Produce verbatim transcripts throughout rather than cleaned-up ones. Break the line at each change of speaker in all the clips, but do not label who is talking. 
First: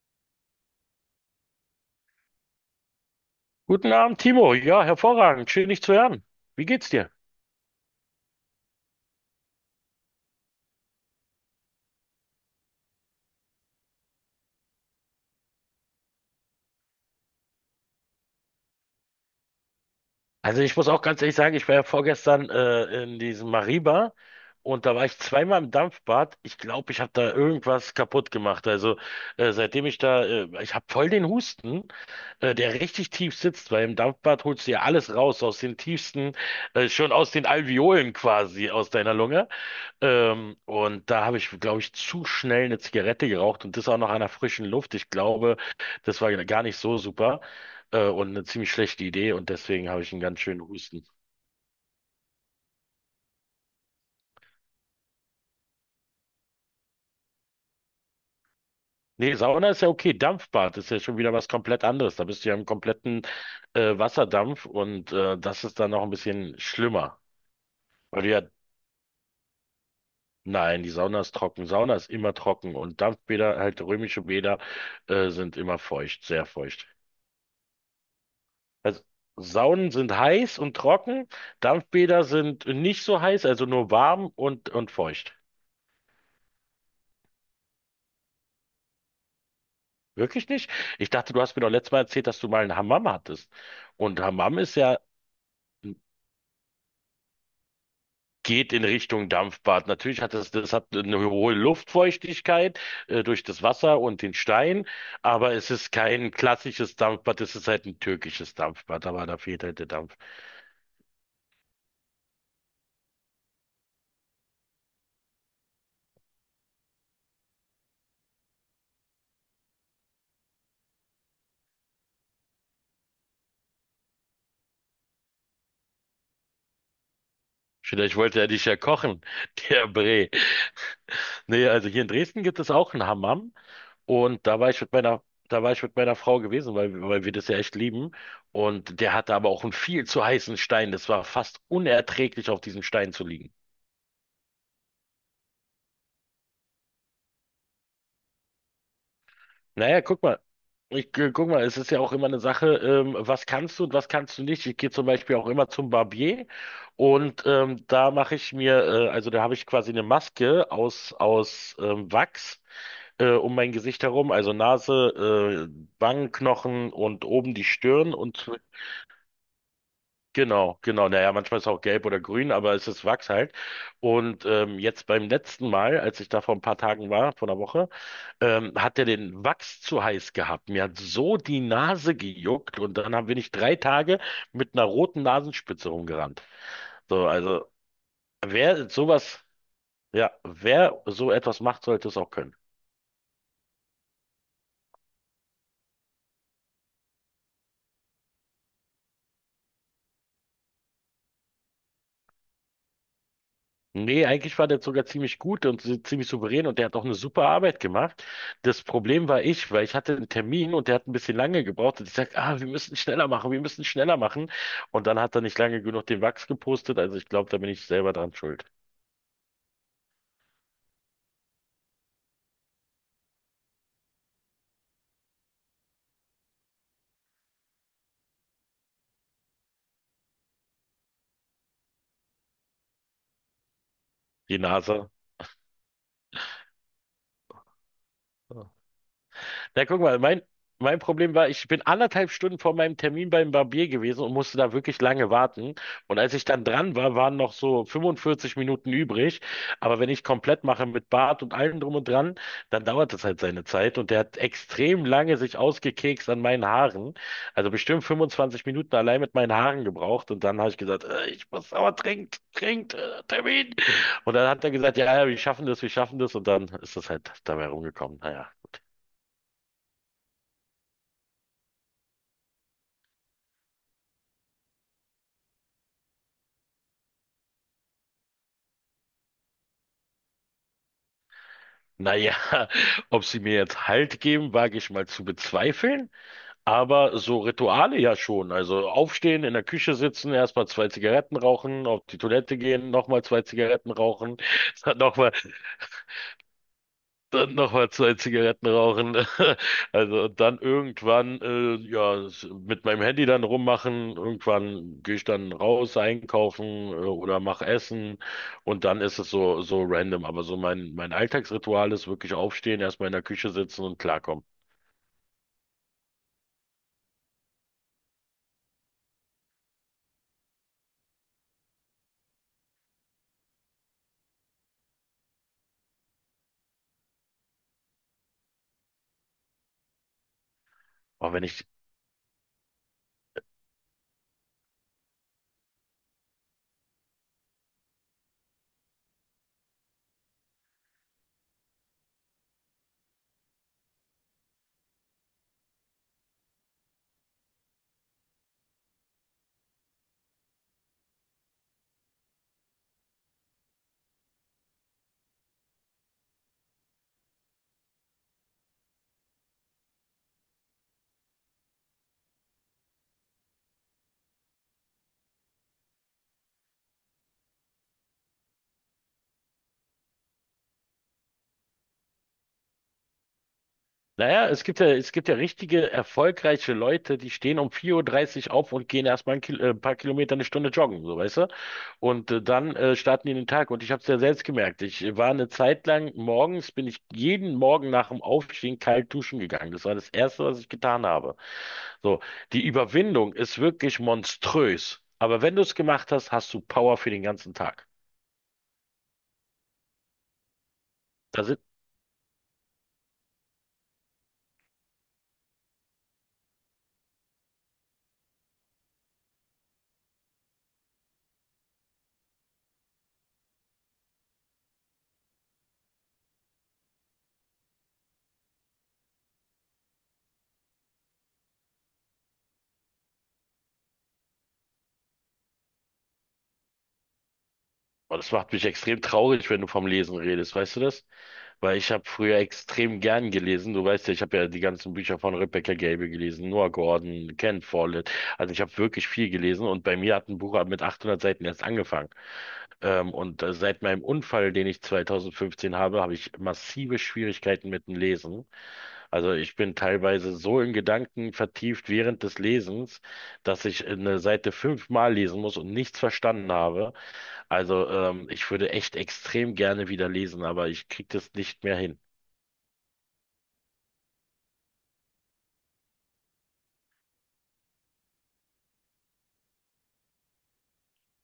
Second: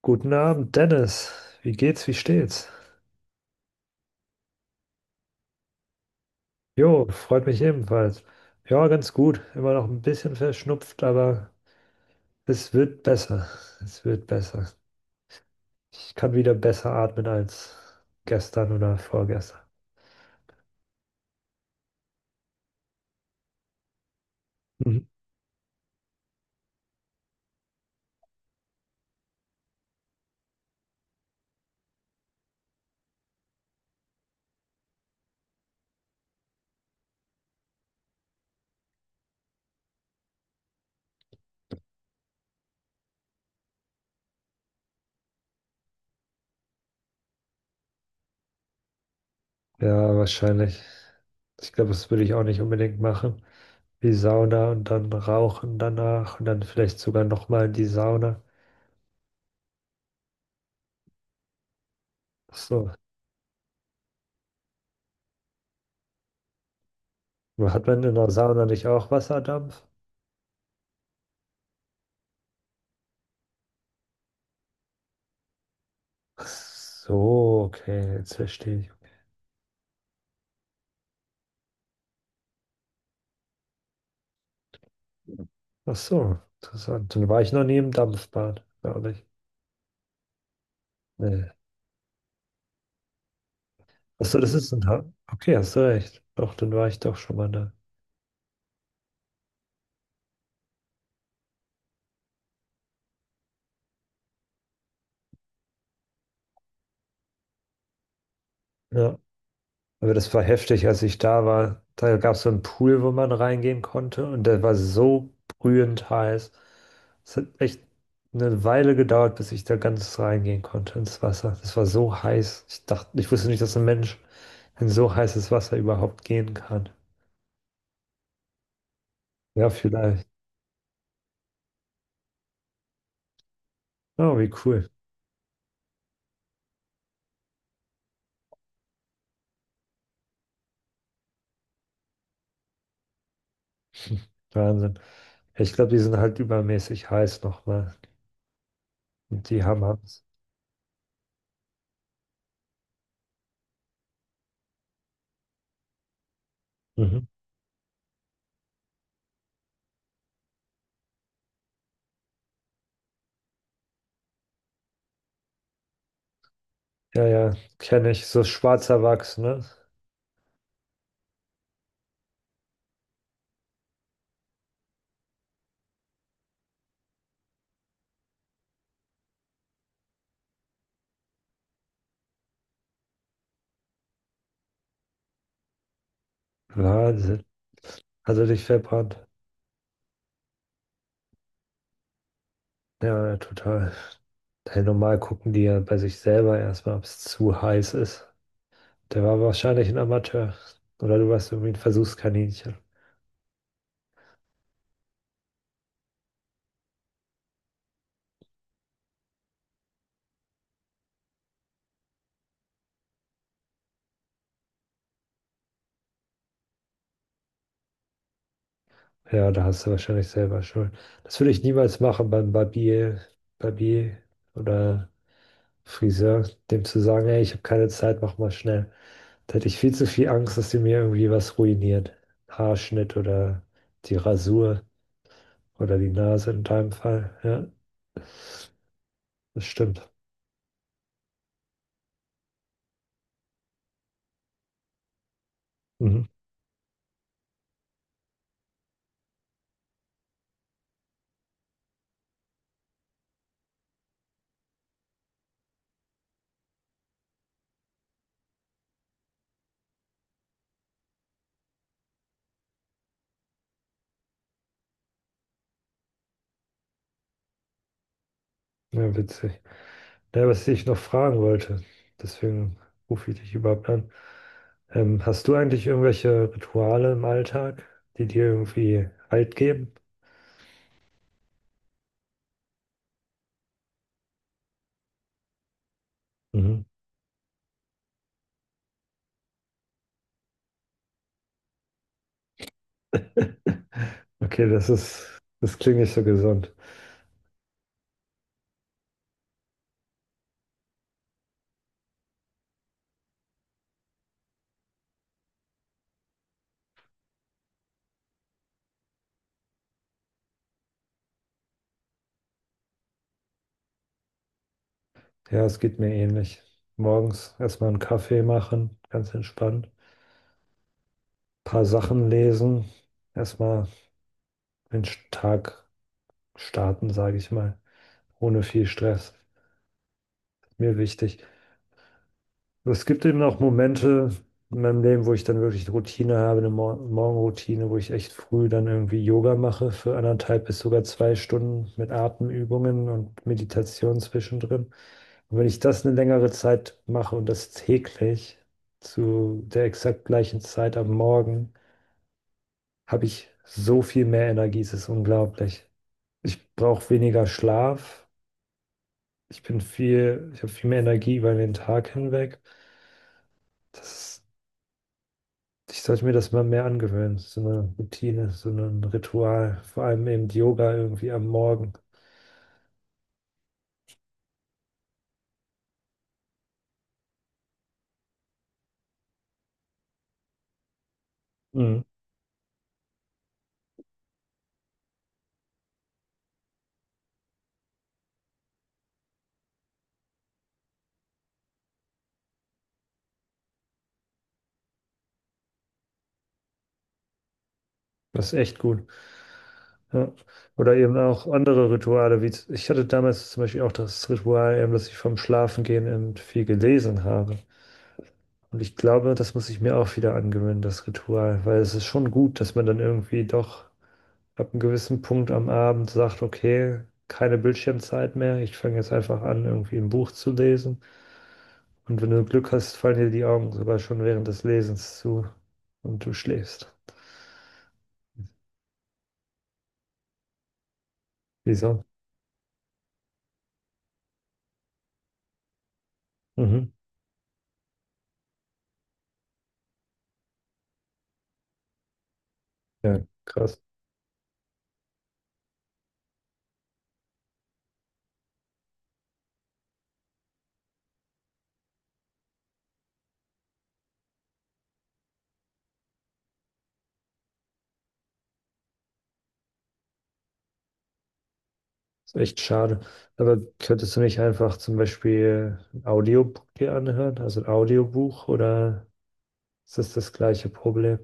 Guten Abend, Dennis. Wie geht's? Wie steht's?
Guten Abend, Timo. Ja, hervorragend. Schön, dich zu hören. Wie geht's
Jo,
dir?
freut mich ebenfalls. Ja, ganz gut. Immer noch ein bisschen verschnupft, aber es wird besser. Es wird besser. Ich kann wieder besser atmen als gestern oder vorgestern.
Also ich muss auch ganz ehrlich sagen, ich war ja vorgestern äh, in diesem Mariba und da war
Mhm.
ich zweimal im Dampfbad. Ich glaube, ich habe da irgendwas kaputt gemacht. Also äh, seitdem ich da, äh, ich habe voll den Husten, äh, der richtig tief sitzt, weil im Dampfbad holst du ja alles raus aus den tiefsten, äh, schon aus den Alveolen quasi aus deiner Lunge. Ähm, und da habe ich, glaube ich, zu schnell eine Zigarette geraucht und das auch noch an der frischen Luft. Ich glaube, das war gar nicht so super äh, und eine ziemlich schlechte Idee, und deswegen habe ich
Ja,
einen ganz schönen
wahrscheinlich.
Husten.
Ich glaube, das würde ich auch nicht unbedingt machen. Die Sauna und dann rauchen danach und dann vielleicht sogar nochmal in die Sauna.
Nee, Sauna ist ja okay. Dampfbad ist ja schon wieder was komplett anderes. Da bist du ja
Ach
im
so.
kompletten äh, Wasserdampf, und äh, das ist dann noch ein bisschen schlimmer.
Hat man in
Weil du
der
ja,
Sauna nicht auch Wasserdampf?
nein, die Sauna ist trocken. Sauna ist immer trocken, und Dampfbäder, halt römische Bäder, äh, sind immer feucht,
Ach
sehr feucht.
so, okay, jetzt verstehe ich.
Also Saunen sind heiß und trocken, Dampfbäder sind nicht so heiß, also nur warm und, und feucht.
Ach so, interessant. Dann war ich noch nie im Dampfbad, glaube ich.
Wirklich nicht? Ich dachte, du
Nee.
hast mir doch letztes Mal erzählt, dass du mal einen Hammam hattest. Und
Ach so, das
Hammam
ist
ist
ein.
ja,
Ha Okay, hast du recht. Doch, dann war ich doch schon mal da.
geht in Richtung Dampfbad. Natürlich hat es, das hat eine hohe Luftfeuchtigkeit, äh, durch das Wasser und den Stein, aber es ist kein klassisches Dampfbad, es ist halt ein türkisches Dampfbad,
Ja.
aber da fehlt halt der
Aber
Dampf.
das war heftig, als ich da war. Da gab es so einen Pool, wo man reingehen konnte und der war so brühend heiß. Es hat echt eine Weile gedauert, bis ich da ganz reingehen konnte ins Wasser. Das war so heiß. Ich dachte, ich wusste nicht, dass ein Mensch in so heißes Wasser überhaupt gehen kann.
Vielleicht wollte er dich ja kochen,
Ja,
der
vielleicht.
Bre. Nee, also hier in Dresden gibt es auch einen Hammam.
Oh,
Und
wie
da war ich
cool.
mit meiner, Da war ich mit meiner Frau gewesen, weil, weil wir das ja echt lieben. Und der hatte aber auch einen viel zu heißen Stein. Das war fast unerträglich, auf diesem Stein zu liegen.
Wahnsinn. Ja, Ich glaube, die sind halt übermäßig heiß nochmal. Die haben
Naja, guck
Angst.
mal. Ich, äh, guck mal, es ist ja auch immer eine Sache, ähm, was kannst du und was kannst du nicht. Ich gehe zum Beispiel auch immer zum Barbier,
Mhm.
und ähm, da mache ich mir, äh, also da habe ich quasi eine Maske aus, aus ähm, Wachs äh, um mein Gesicht herum, also Nase, äh, Wangenknochen und
Ja, ja,
oben die
kenne
Stirn,
ich. So
und
schwarzer Wachs, ne?
genau, genau. Naja, manchmal ist es auch gelb oder grün, aber es ist Wachs halt. Und ähm, jetzt beim letzten Mal, als ich da vor ein paar Tagen war, vor einer Woche, ähm, hat er den Wachs zu heiß gehabt. Mir hat so die Nase gejuckt, und dann haben wir nicht drei Tage mit einer roten Nasenspitze rumgerannt. So,
Wahnsinn.
also
Also dich
wer
verbrannt.
sowas, ja, wer so etwas macht, sollte es auch können.
Ja, ja, total. Hey, normal gucken die ja bei sich selber erstmal, ob es zu heiß ist. Der war wahrscheinlich ein Amateur. Oder du warst irgendwie ein Versuchskaninchen.
Nee, eigentlich war der sogar ziemlich gut und so- ziemlich souverän, und der hat auch eine super Arbeit gemacht. Das Problem war ich, weil ich hatte einen Termin und der hat ein bisschen lange gebraucht, und ich sag, ah, wir müssen schneller machen, wir müssen schneller machen. Und dann hat er nicht lange genug den Wachs gepostet, also ich glaube, da bin ich selber dran schuld.
Ja, da hast du wahrscheinlich selber Schuld. Das würde ich niemals machen beim Barbier, Barbier oder Friseur, dem zu sagen, ey, ich habe keine Zeit, mach mal schnell. Da hätte ich viel zu viel Angst, dass die mir irgendwie was ruiniert. Haarschnitt oder die
Die
Rasur
Nase.
oder die Nase in deinem Fall. Ja, das
Na, guck
stimmt.
mal, mein, mein Problem war, ich bin anderthalb Stunden vor meinem Termin beim Barbier gewesen und musste da wirklich lange warten. Und
Mhm.
als ich dann dran war, waren noch so fünfundvierzig Minuten übrig. Aber wenn ich komplett mache mit Bart und allem drum und dran, dann dauert das halt seine Zeit. Und der hat extrem lange sich ausgekekst an meinen Haaren. Also bestimmt fünfundzwanzig Minuten allein mit meinen Haaren gebraucht. Und dann habe ich gesagt, äh, ich muss aber trinkt, trinkt, äh, Termin. Und dann hat er gesagt, ja, ja, wir schaffen das, wir schaffen das. Und dann ist das halt dabei rumgekommen. Naja.
Ja, witzig. Ja, was ich noch fragen wollte, deswegen rufe ich dich überhaupt an. Ähm, hast du eigentlich irgendwelche Rituale im Alltag, die dir irgendwie Halt geben?
Naja, ob sie mir jetzt Halt geben, wage ich mal zu bezweifeln.
Mhm.
Aber so Rituale ja schon. Also aufstehen, in der Küche sitzen, erstmal zwei Zigaretten rauchen, auf die Toilette gehen, nochmal zwei Zigaretten rauchen,
Okay, das
dann nochmal.
ist, das klingt nicht so gesund.
Dann nochmal zwei Zigaretten rauchen. Also, und dann irgendwann, äh, ja, s- mit meinem Handy dann rummachen. Irgendwann gehe ich dann raus einkaufen, äh, oder mach Essen. Und dann ist es so, so random. Aber so mein, mein Alltagsritual ist wirklich aufstehen, erstmal in der Küche sitzen und klarkommen.
Ja, es geht mir ähnlich. Morgens erstmal einen Kaffee machen, ganz entspannt. Paar Sachen lesen. Erstmal den Tag starten, sage ich mal. Ohne viel Stress. Mir
Aber
wichtig.
wenn ich,
Es gibt eben auch Momente in meinem Leben, wo ich dann wirklich eine Routine habe, eine Mor Morgenroutine, wo ich echt früh dann irgendwie Yoga mache für anderthalb bis sogar zwei Stunden mit Atemübungen und Meditation zwischendrin. Und wenn ich das eine längere Zeit mache und das täglich zu der exakt gleichen Zeit am Morgen, habe ich so viel mehr Energie, es ist unglaublich. Ich brauche weniger Schlaf, ich bin viel, ich habe viel mehr Energie über den Tag hinweg. Das Ich sollte mir das mal mehr angewöhnen, so eine Routine, so ein Ritual, vor allem eben Yoga irgendwie am Morgen.
naja, es gibt ja, es gibt ja richtige, erfolgreiche Leute, die stehen um vier Uhr dreißig auf und gehen erstmal ein, Kil äh, ein paar Kilometer eine Stunde joggen, so weißt du?
Mhm.
Und äh, dann äh, starten die in den Tag. Und ich habe es ja selbst gemerkt. Ich äh, war eine Zeit lang morgens, bin ich jeden Morgen nach dem Aufstehen kalt duschen gegangen. Das war das Erste, was ich getan habe. So, die Überwindung ist wirklich monströs. Aber wenn du es gemacht hast, hast du Power für den ganzen Tag.
Das ist echt gut. Ja. Oder eben
Da
auch
sind,
andere Rituale, wie z- ich hatte damals zum Beispiel auch das Ritual, eben, dass ich vom Schlafengehen eben viel gelesen habe. Und ich glaube, das muss ich mir auch wieder angewöhnen, das Ritual, weil es ist schon gut, dass man dann irgendwie doch ab einem gewissen Punkt am Abend sagt, okay, keine Bildschirmzeit mehr, ich fange jetzt einfach an, irgendwie ein Buch zu lesen. Und wenn du Glück hast, fallen dir die Augen sogar schon während des Lesens zu und du schläfst.
oh, das macht mich extrem traurig, wenn du vom Lesen redest. Weißt du das? Weil ich habe
Wieso?
früher extrem gern gelesen. Du weißt ja, ich habe ja die ganzen Bücher von Rebecca Gable gelesen, Noah
Mhm.
Gordon, Ken Follett. Also ich habe wirklich viel gelesen, und bei mir hat ein Buch mit achthundert Seiten erst angefangen. Ähm,
Ja,
und äh,
krass.
seit meinem Unfall, den ich zwanzig fünfzehn habe, habe ich massive Schwierigkeiten mit dem Lesen. Also ich bin teilweise so in Gedanken vertieft während des Lesens, dass ich eine Seite fünfmal lesen muss und nichts verstanden habe. Also, ähm, ich würde echt extrem gerne wieder lesen, aber ich krieg das nicht mehr hin.
Ist echt schade. Aber könntest du nicht einfach zum Beispiel ein Audiobook dir anhören, also ein Audiobuch, oder ist das das gleiche Problem?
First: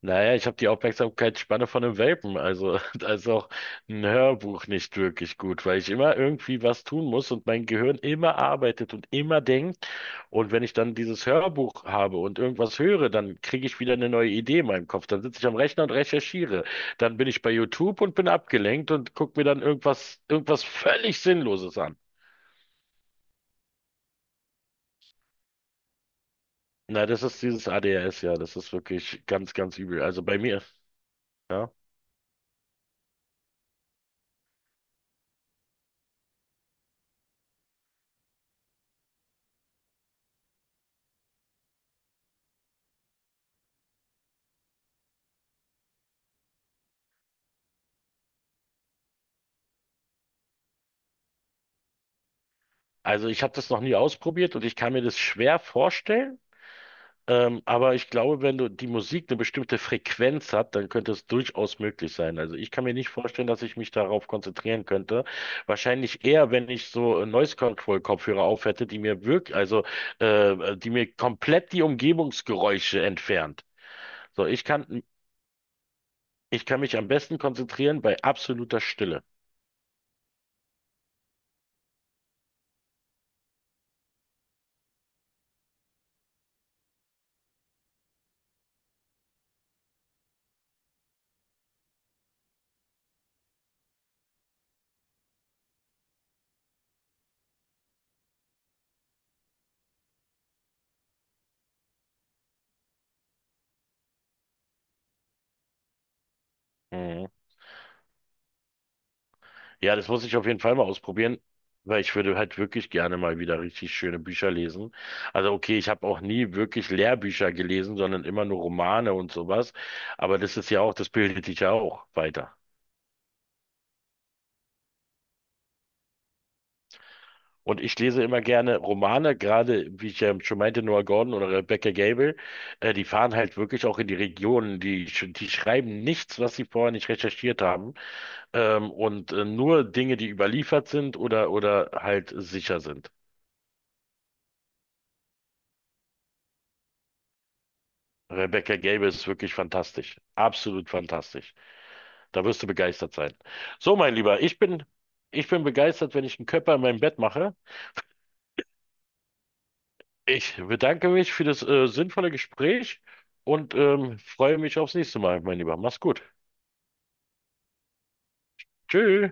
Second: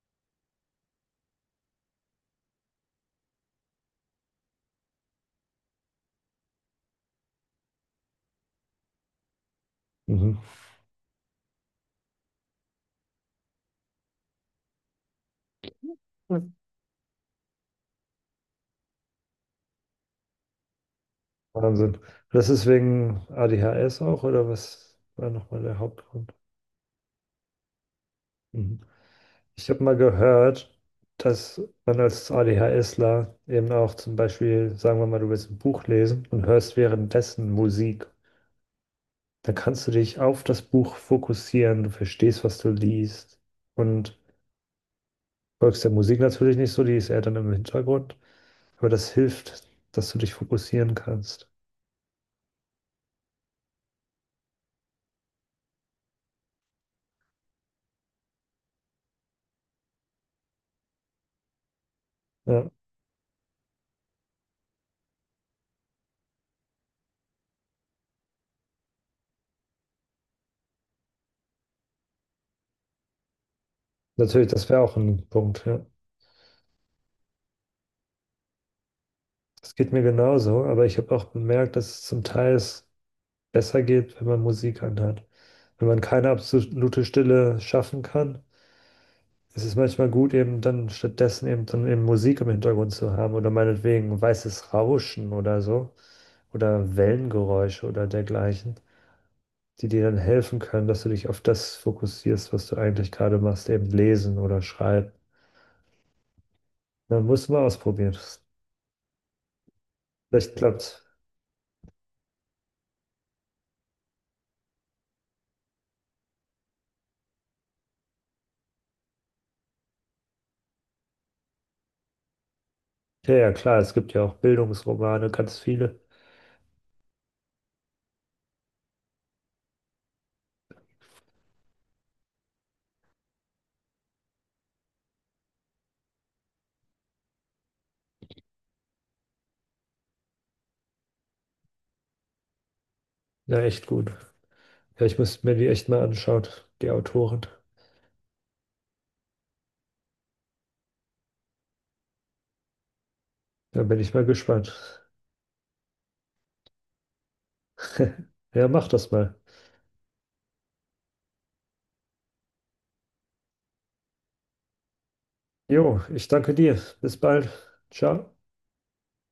Naja, ich habe die Aufmerksamkeitsspanne von einem Welpen, also da ist auch ein Hörbuch nicht wirklich gut, weil ich immer irgendwie was tun muss und mein Gehirn immer arbeitet und immer denkt.
Mhm.
Und wenn ich dann dieses Hörbuch habe und irgendwas höre, dann kriege ich wieder eine neue Idee in meinem Kopf. Dann sitze ich am Rechner und
Hm.
recherchiere. Dann bin ich bei YouTube und bin abgelenkt und gucke mir dann irgendwas, irgendwas völlig Sinnloses an.
Wahnsinn. Das ist wegen A D H S auch, oder was war nochmal der Hauptgrund?
Na, das ist dieses A D H S, ja, das ist
Mhm.
wirklich ganz,
Ich
ganz
habe mal
übel. Also bei mir,
gehört, dass
ja.
man als ADHSler eben auch zum Beispiel, sagen wir mal, du willst ein Buch lesen und hörst währenddessen Musik. Dann kannst du dich auf das Buch fokussieren, du verstehst, was du liest und folgst der Musik natürlich nicht so, die ist eher dann im Hintergrund, aber das hilft, dass du dich fokussieren kannst.
Also ich habe das noch nie ausprobiert, und ich kann mir das schwer vorstellen. Ähm, aber ich glaube, wenn du die Musik eine bestimmte Frequenz hat, dann könnte es durchaus möglich sein. Also
Ja,
ich kann mir nicht vorstellen, dass ich mich darauf konzentrieren könnte. Wahrscheinlich eher, wenn ich so äh, Noise Control Kopfhörer auf hätte, die mir wirklich, also äh, die mir komplett die Umgebungsgeräusche entfernt. So,
natürlich,
ich
das wäre auch
kann,
ein Punkt, ja.
ich kann mich am besten konzentrieren bei absoluter Stille.
Das geht mir genauso, aber ich habe auch bemerkt, dass es zum Teil ist, besser geht, wenn man Musik anhat. Wenn man keine absolute Stille schaffen kann, ist es manchmal gut, eben dann stattdessen eben dann eben Musik im Hintergrund zu haben oder meinetwegen weißes Rauschen oder so oder Wellengeräusche oder dergleichen, die dir dann helfen können, dass du dich auf das fokussierst, was du eigentlich gerade machst, eben lesen oder schreiben. Dann
Mhm.
musst du mal ausprobieren.
Ja, das muss ich auf
Vielleicht
jeden Fall mal
klappt's.
ausprobieren, weil ich würde halt wirklich gerne mal wieder richtig schöne Bücher lesen. Also okay, ich habe auch nie wirklich Lehrbücher gelesen, sondern immer nur Romane und sowas. Aber das ist ja auch, das bildet dich ja auch weiter.
Ja, ja, klar, es gibt ja auch Bildungsromane, ganz viele.
Und ich lese immer gerne Romane, gerade wie ich ja schon meinte, Noah Gordon oder Rebecca Gable, äh, die fahren halt wirklich auch in die Regionen, die, sch- die schreiben nichts, was sie vorher nicht recherchiert haben, ähm, und äh, nur Dinge, die überliefert sind oder, oder halt sicher sind.
Ja, echt gut. Ja, ich müsste mir die echt mal anschauen, die Autoren.
Rebecca Gable ist wirklich fantastisch. Absolut fantastisch. Da wirst du begeistert sein.
Da
So,
bin ich
mein
mal
Lieber, ich bin,
gespannt.
ich bin begeistert, wenn ich einen Körper in meinem Bett mache.
Ja, mach das mal.
Ich bedanke mich für das äh, sinnvolle Gespräch und ähm, freue mich aufs nächste Mal, mein Lieber. Mach's
Jo,
gut.
ich danke dir. Bis bald. Ciao.
Tschüss.